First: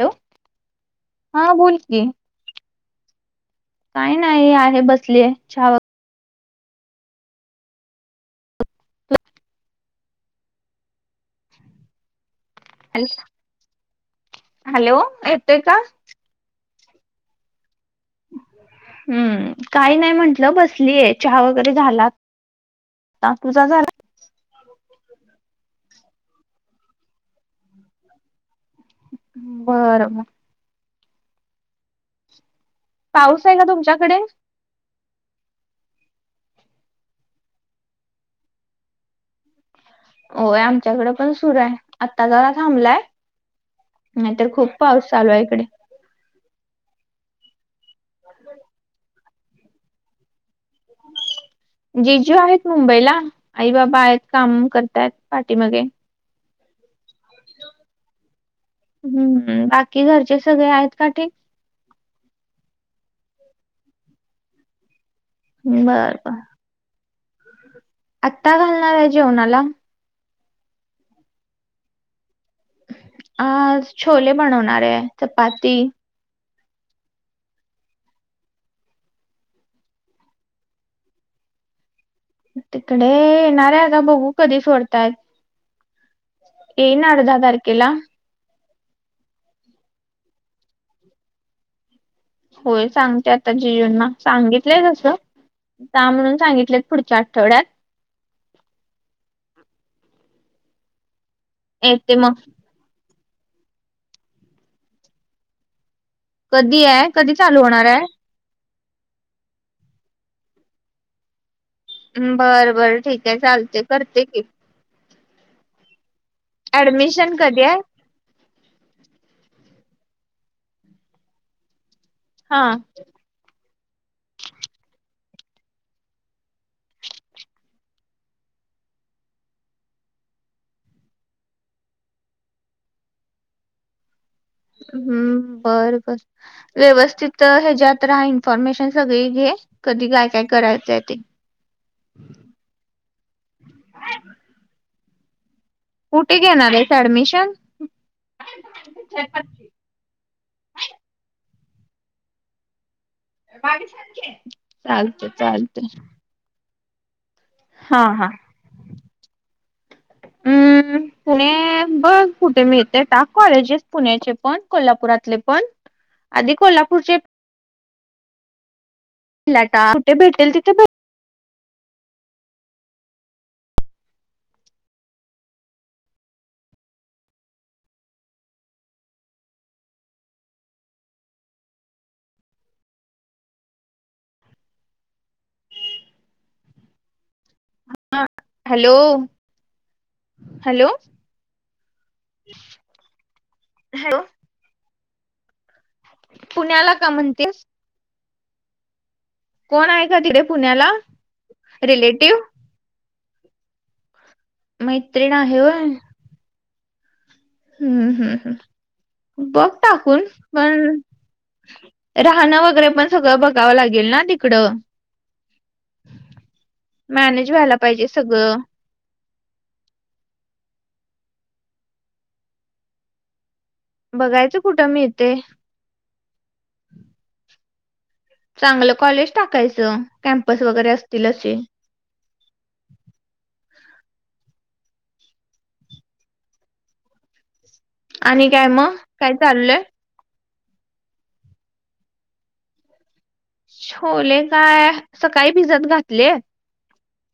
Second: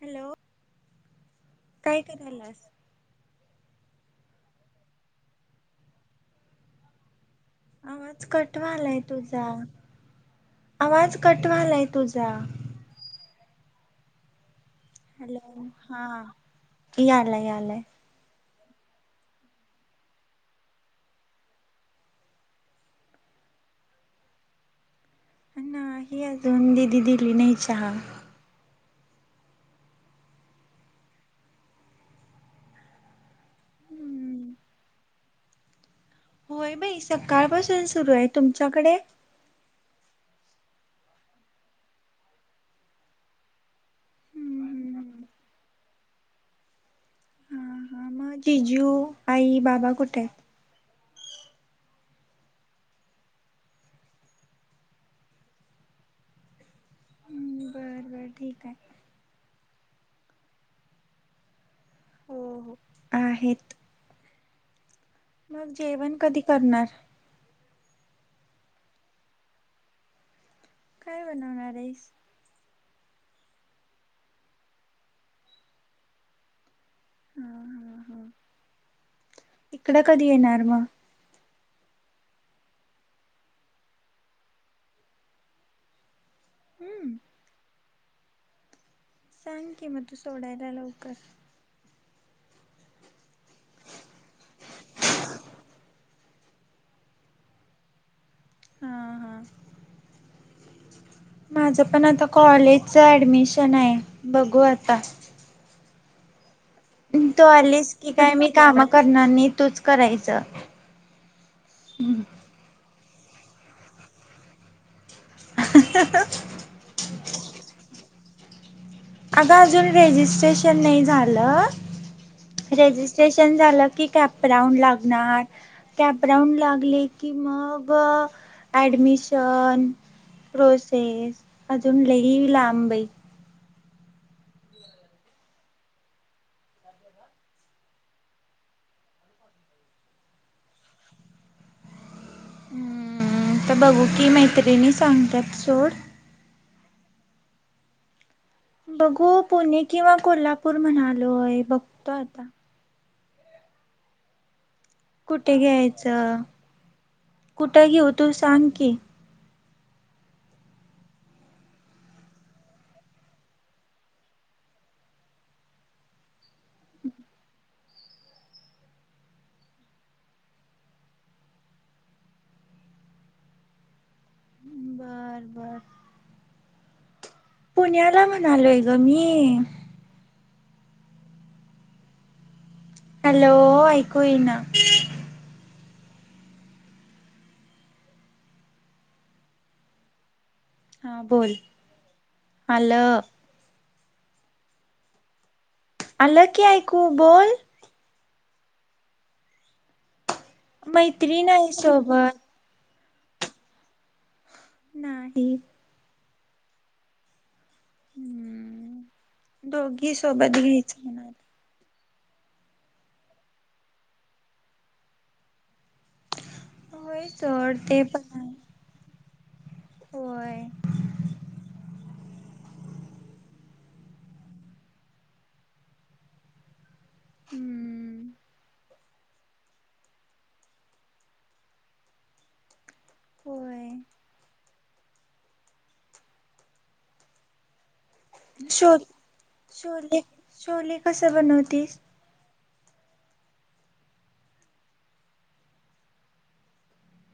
Hello हा बोल काय की. करायलास काही नाही आहे बसली चहा व आवाज कट व्हायला तुझा आवाज. कट व्हायला तुझा. वगैरे हॅलो येतोय हॅलो का? हा यालाय यालाय. हम्म काही नाही म्हंटलं बसलीय चहा वगैरे झाला. ला तुझा झाला. नाही अजून दिदी दिली नाही चहा. बर. पाऊस आहे का तुमच्याकडे? हम्म, होय बाई सकाळ पाासून सुरू आहे तुमच्याकडे.. होय आमच्याकडे पण सुरू आहे आता जरा थांबलाय. नाही तर खूप हम्म, पाऊस चालू आहे इकडे. म जिजू आई बाबा कुठेत? रिकामा ऑडिओ जिजू आहेत मुंबईला आई बाबा आहेत काम करताय पाठी मागे. हम्म, बर बर ठीक आहे हम्म. कि घरचे सगळे आहेत का ठीक? हो हो आहेत. मग बर जेवण बर कधी करणार? आत्ता घालणार आहे जेवणाला. काय बनवणार आहेस? अ छोले बनवणार आहे चपाती.. ह ह इकड कधी येणार मग? तिकडे येणार आहे का बघू कधी सोडताय.. हम्म येणारे दहा तारखेला. सांग की मग तू सोडायला लवकर. होय सांगते आता जीजूंना सांगितलंय तसं.. का म्हणून सांगितलेत पुढच्या आठवड्यात.. हा हा. माझं पण येते आता मग कॉलेजच ऍडमिशन आहे बघू आता. कधी आहे कधी तू चालू होणार आलीस की आहे काय मी काम करणार नाही तूच करायच. बर बर ठीक आहे चालते करते कि. ऍडमिशन कधी आहे अग अजून रजिस्ट्रेशन नाही झालं हा रजिस्ट्रेशन झालं ना तिथे आपण लागणार ऍडमिशन प्रोसेस अजून लय लांब हम् बर बर व्यवस्थित हच्यातहा इन्फॉर्मेशन सगळी घ कधी काय काय करायचंय ते हम्म तर बघू कि मैत्रिणी सांगतात सोड. कुठे घेणार आहेस ऍडमिशन बघू पुणे किंवा कोल्हापूर म्हणालोय बघतो आता चालतं कुठे चालत. घ्यायचं कुठं घेऊ तू सांग की? पुणे.. बघ कुठे मी येते ट कॉलेजेस पुण्याचे पण कोल्हापुरातले पण.. आधी कोल्हापूरचे.. टा कुठे भेटेल तिथेे भेटेल. बर रिकामा बर ऑडिओ पुण्याला म्हणालोय ग मी. हॅलो ऐकू येना हा हॅलो हॅलो हा बोल आल हॅलो आलं की ऐकू का बोल म्हणतेस कोण आहे का तिथे पुण्याला मैत्रीण आहे सोबत. रिलेटिव्ह मैत्रिण नाही आहे वय हम्म हम्म हम् बघ दोघी टाकून सोबत पण घ्यायचं म्हणाले. राहणं वगैरे पण सगळं बघावं लागेल ना तिकडं होय मॅनेज व्हायला सोड पाहिजे सगळं वय बघायचं कुठं मी इथे हम्म चांगलं कॉलेज टाकायचं कॅम्पस वगैरे असतील असे होय आणि काय शो मग काय चाललंय ोले ोले कस बनवतेस छोले काय सकाळी भिजत घातले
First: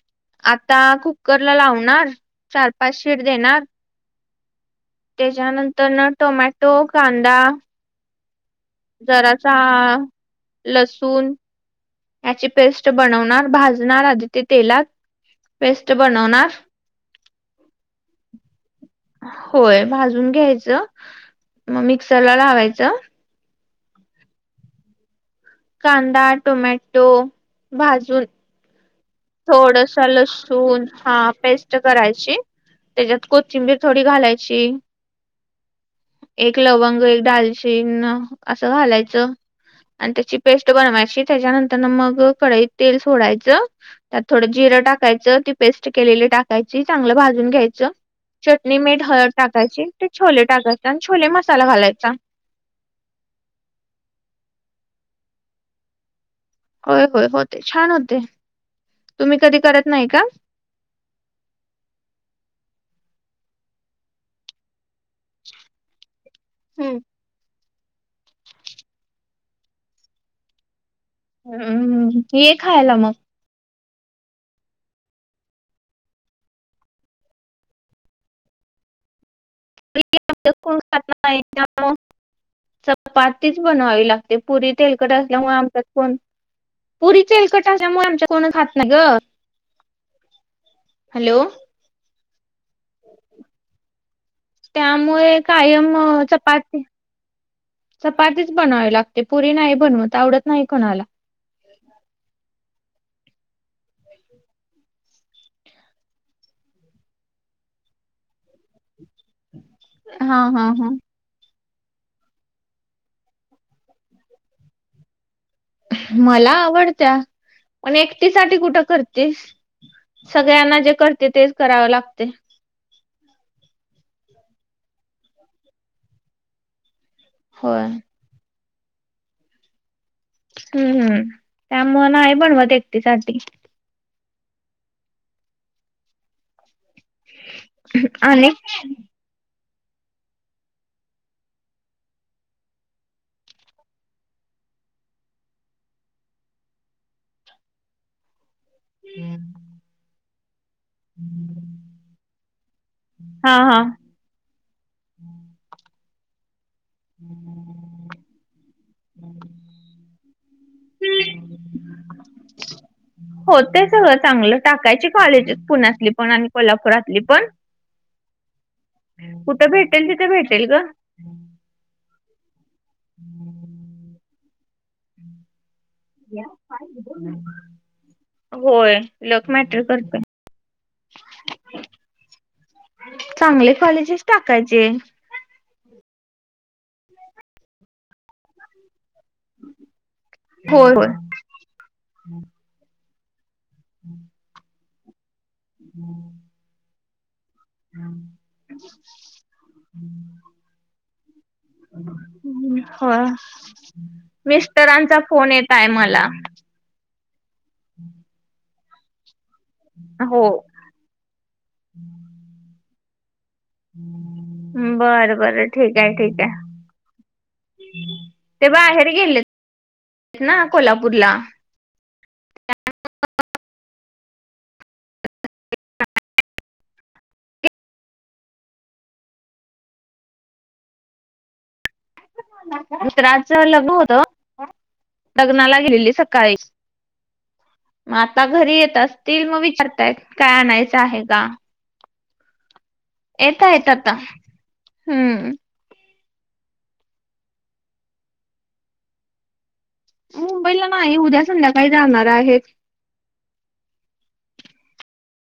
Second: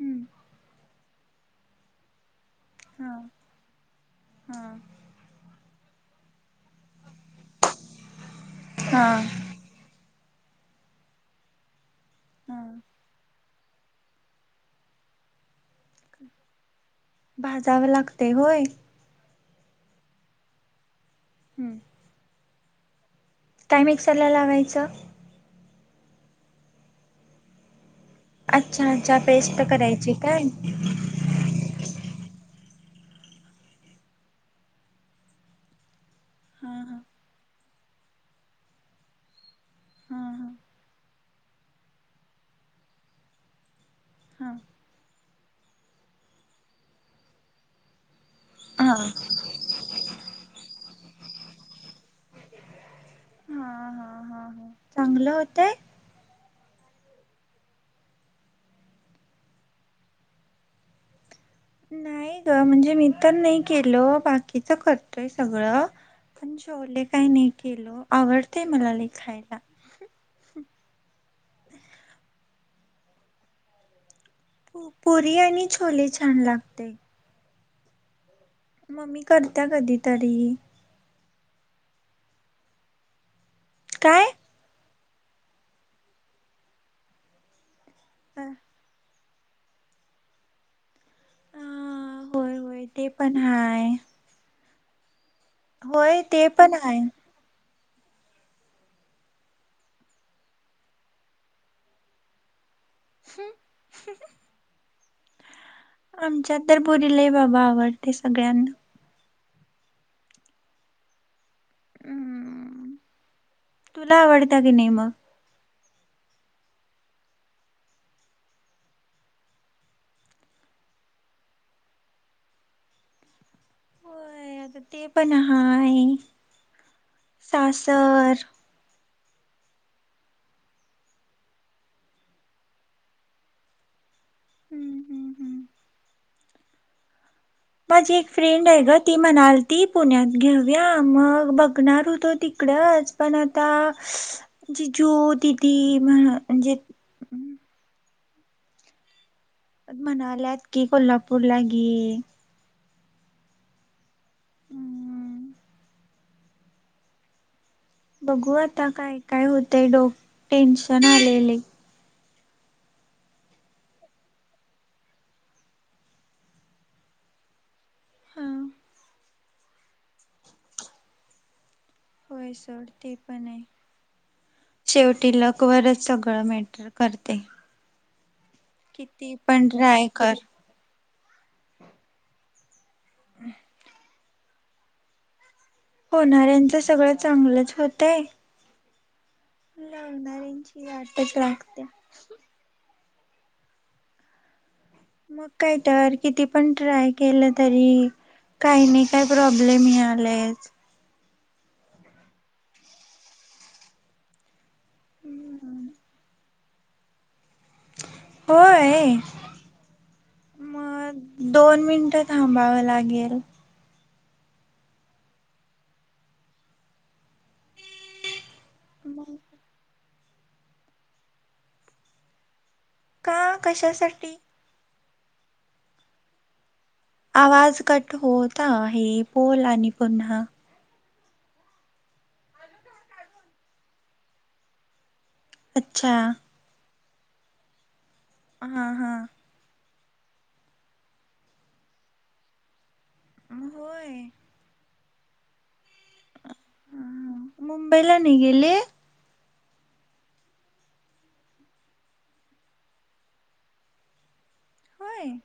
हम्म आता कुकर ला लावणार चार पाच शीड हा देणार हा त्याच्यानंतर न टोमॅटो कांदा हा जरासा लसूण याची हा पेस्ट बनवणार भाजणार आधी ते तेलात पेस्ट बनवणार भाजावं लागतेय होय होय! भाजून घ्यायचं, हम्म म मिक्सरला लावायचं काय मिक्सरला लावायचं? कांदा, टोमॅटो भाजून अच्छा अच्छा पेस्ट थोडस करायची काय? लसूण, हां पेस्ट करायची त्याच्यात कोथिंबीर थोडी घालायची एक हा लवंग एक दालचीन, असं घालायचं आणि हा त्याची हा पेस्ट बनवायची. त्याच्यानंतर न मग कढईत तेल सोडायचं, त्यात थोड हा हा जिरं टाकायचं ती पेस्ट केलेली टाकायची चांगलं भाजून घ्यायचं चटणी, हा मीठ, हळद टाकायची, ते छोले टाकायचे आणि छोले मसाला घालायचा हां हां हां हां चांगलं होतय होय, होय, होते छान होते तुम्ही कधी करत नाही का? नाही ग, म्हणजे मी तर नाही केलं बाकीच करतोय सगळं पण हम्म छोले काही नाही केलं, आवडतेय मला हे खायला हं हं हम्मम ये खायला मग पुरी आणि छोले छान लागतय. मम्मी करतात कधी इथं तरी [unintelligible] चपातीच बनवावी काय? लागते पुरी तेल [unintelligible] असल्यामुळे आमच्यात कोण, पुरी तेलकट असल्यामुळे आमच्यात ह. कोण खात नाही गं हॅलो होय होय, ते पण हांय त्यामुळे कायममं ते पण चपाती हाय. चपातीच बनवावी लागते, पुरी नाही बनवत, आवडत नाही कोणाला. हम्ं हम्मं आमच्या तर पुुरी लई बाबा आवडते सगळ्यांना हां हां हां हम्मम, तुला आवडत की नाय मग [unintelligible] मला आवडत्या, पण एकटीसाठी कुठं करतेस सगळ्यांना जे करते तेच कराव लागते होय, आता ते पण हाहेय होय सासर, हम्म हम त्यामुळं नाही बनवत एकटीसाठी. हम्म हम्म हम्म माझी एक आणि फ्रेंड आहे गं, ती मणाल ती पुण्यात, घेऊया मग बघणार होतो तिकडच, पण आता, श् श् जिजू दिदी म्हण म्हणजे हम्म [unintelligible] म्हणाल्यात कि कोल्हापूरला घे हां हां हम्म. [unintelligible] बघू आता काय काय होतय, डोक टेन्शन आलेलय [unintelligible] हो ते सगळं चांगलं टाकायची, कॉलेजेस पुण्यातली पण आणि कोल्हापुरातली पण हां कुठं भेटेल तिथं भेटेल गं होय सोड ते पण आहे, शेवटी लक वरंच सगळं मॅटर करते. होय किती लक पण मॅटर ट्राय करतय कर. [unintelligible] चांगले कॉलेजेस टाकायचे, होणाऱ्यांचं सगळं चांगलंच होतंय लावणाऱ्यांची होय होय. वाटच लागत्या. हम्! मग काय तर किती पण ट्राय केलं? तरी काही नाही काही प्रॉब्लेम मि आलाय. हो मिस्टरांचा फोन येतय मला. हम्! हो मग दोन मिनट थांबाव लाग गल- बर बर ठीक आहे ठीक आहे ते बाहेर मग गेले ना कोल्हापूरला. का कशासाठी? आवाज कट होत आहे बोल आणि पुन्हा मित्राच लग्न होत लग्नाला गेलेली अच्छा सकाळी. मग आता घरी हा येत हा असतील मग विचारताय काय आणायचं आहे का. येत येत होय आता हम्म! मुंबईला नाही गेले? मुंबईला नाही उद्या संध्याकाळी जाणार आहेत. होय!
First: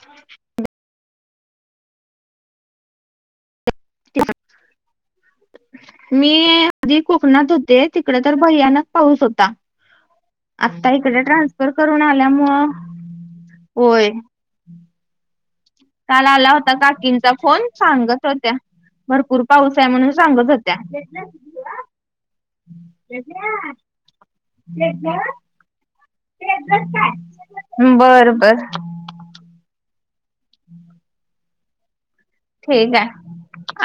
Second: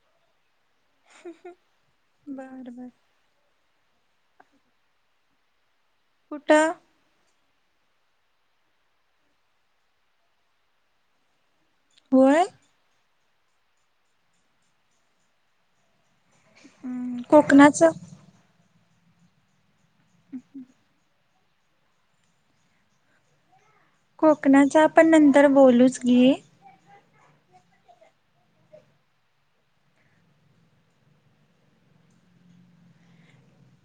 हम! बर बर! मी कुठं आधी कोकनात ते तिकडे तर भयानक पाऊस होता आता इकडे ट्रान्स करून होय आल्यामु होय. काल आला होता काकींचा फोन कोकणाच सांगत होत्या भरपूर पाऊस. म्हणून सांगत होत्या. कोकणाचा आपण नंतर बोलूच घे. बर बर. हम्म! ठीक आहे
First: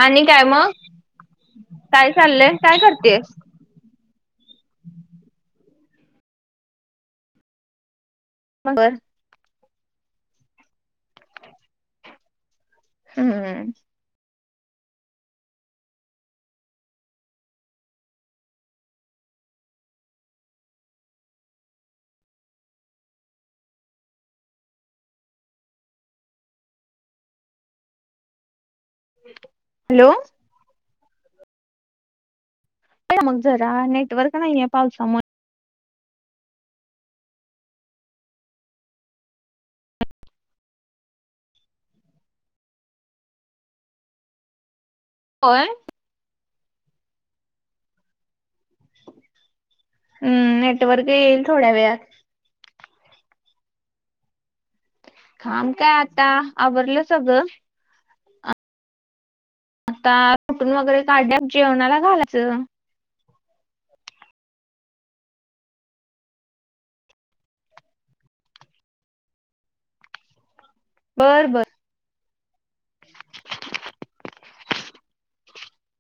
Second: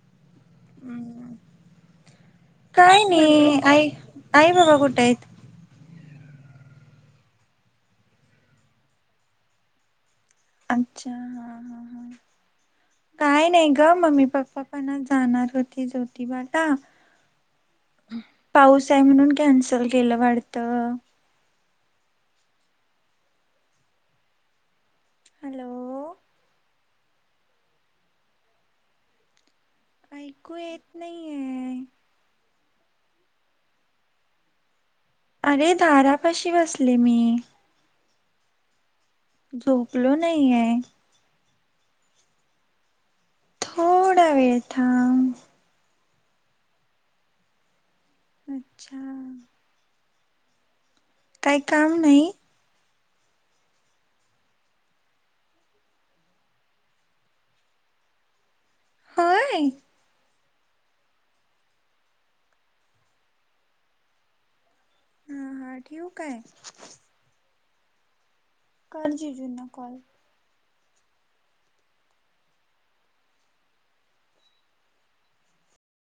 आणि. काय मग काय चाललंय काय करतेय? नाहीई बाबा कुठायत. मगर अच्छा ह ह ह काय हम्म नाही ग मम्मी पप्पा. पना जाणार होती ज्योतिबाला. पाऊस आहे म्हणून कॅन्सल केलं वाढत. हॅलो! होम. ऐकू येत नाहीये? मग जरा नेटवर्क नाही आहेे पावसामुळे. अरे धारापाशी बसली मी. झोपलो नाहीय. थोडा वेळथ होय. अच्छा! हम्म नेटवर्क येईल काही थोड्या काम वेळात नाही? कााम काय आता आवरलं सगळं. होय. आता रोटून वगैरे काढल्यास जेवणाला घालायचं. हा हा ठीक आहे. कलजी जुना कॉल - - बर बर.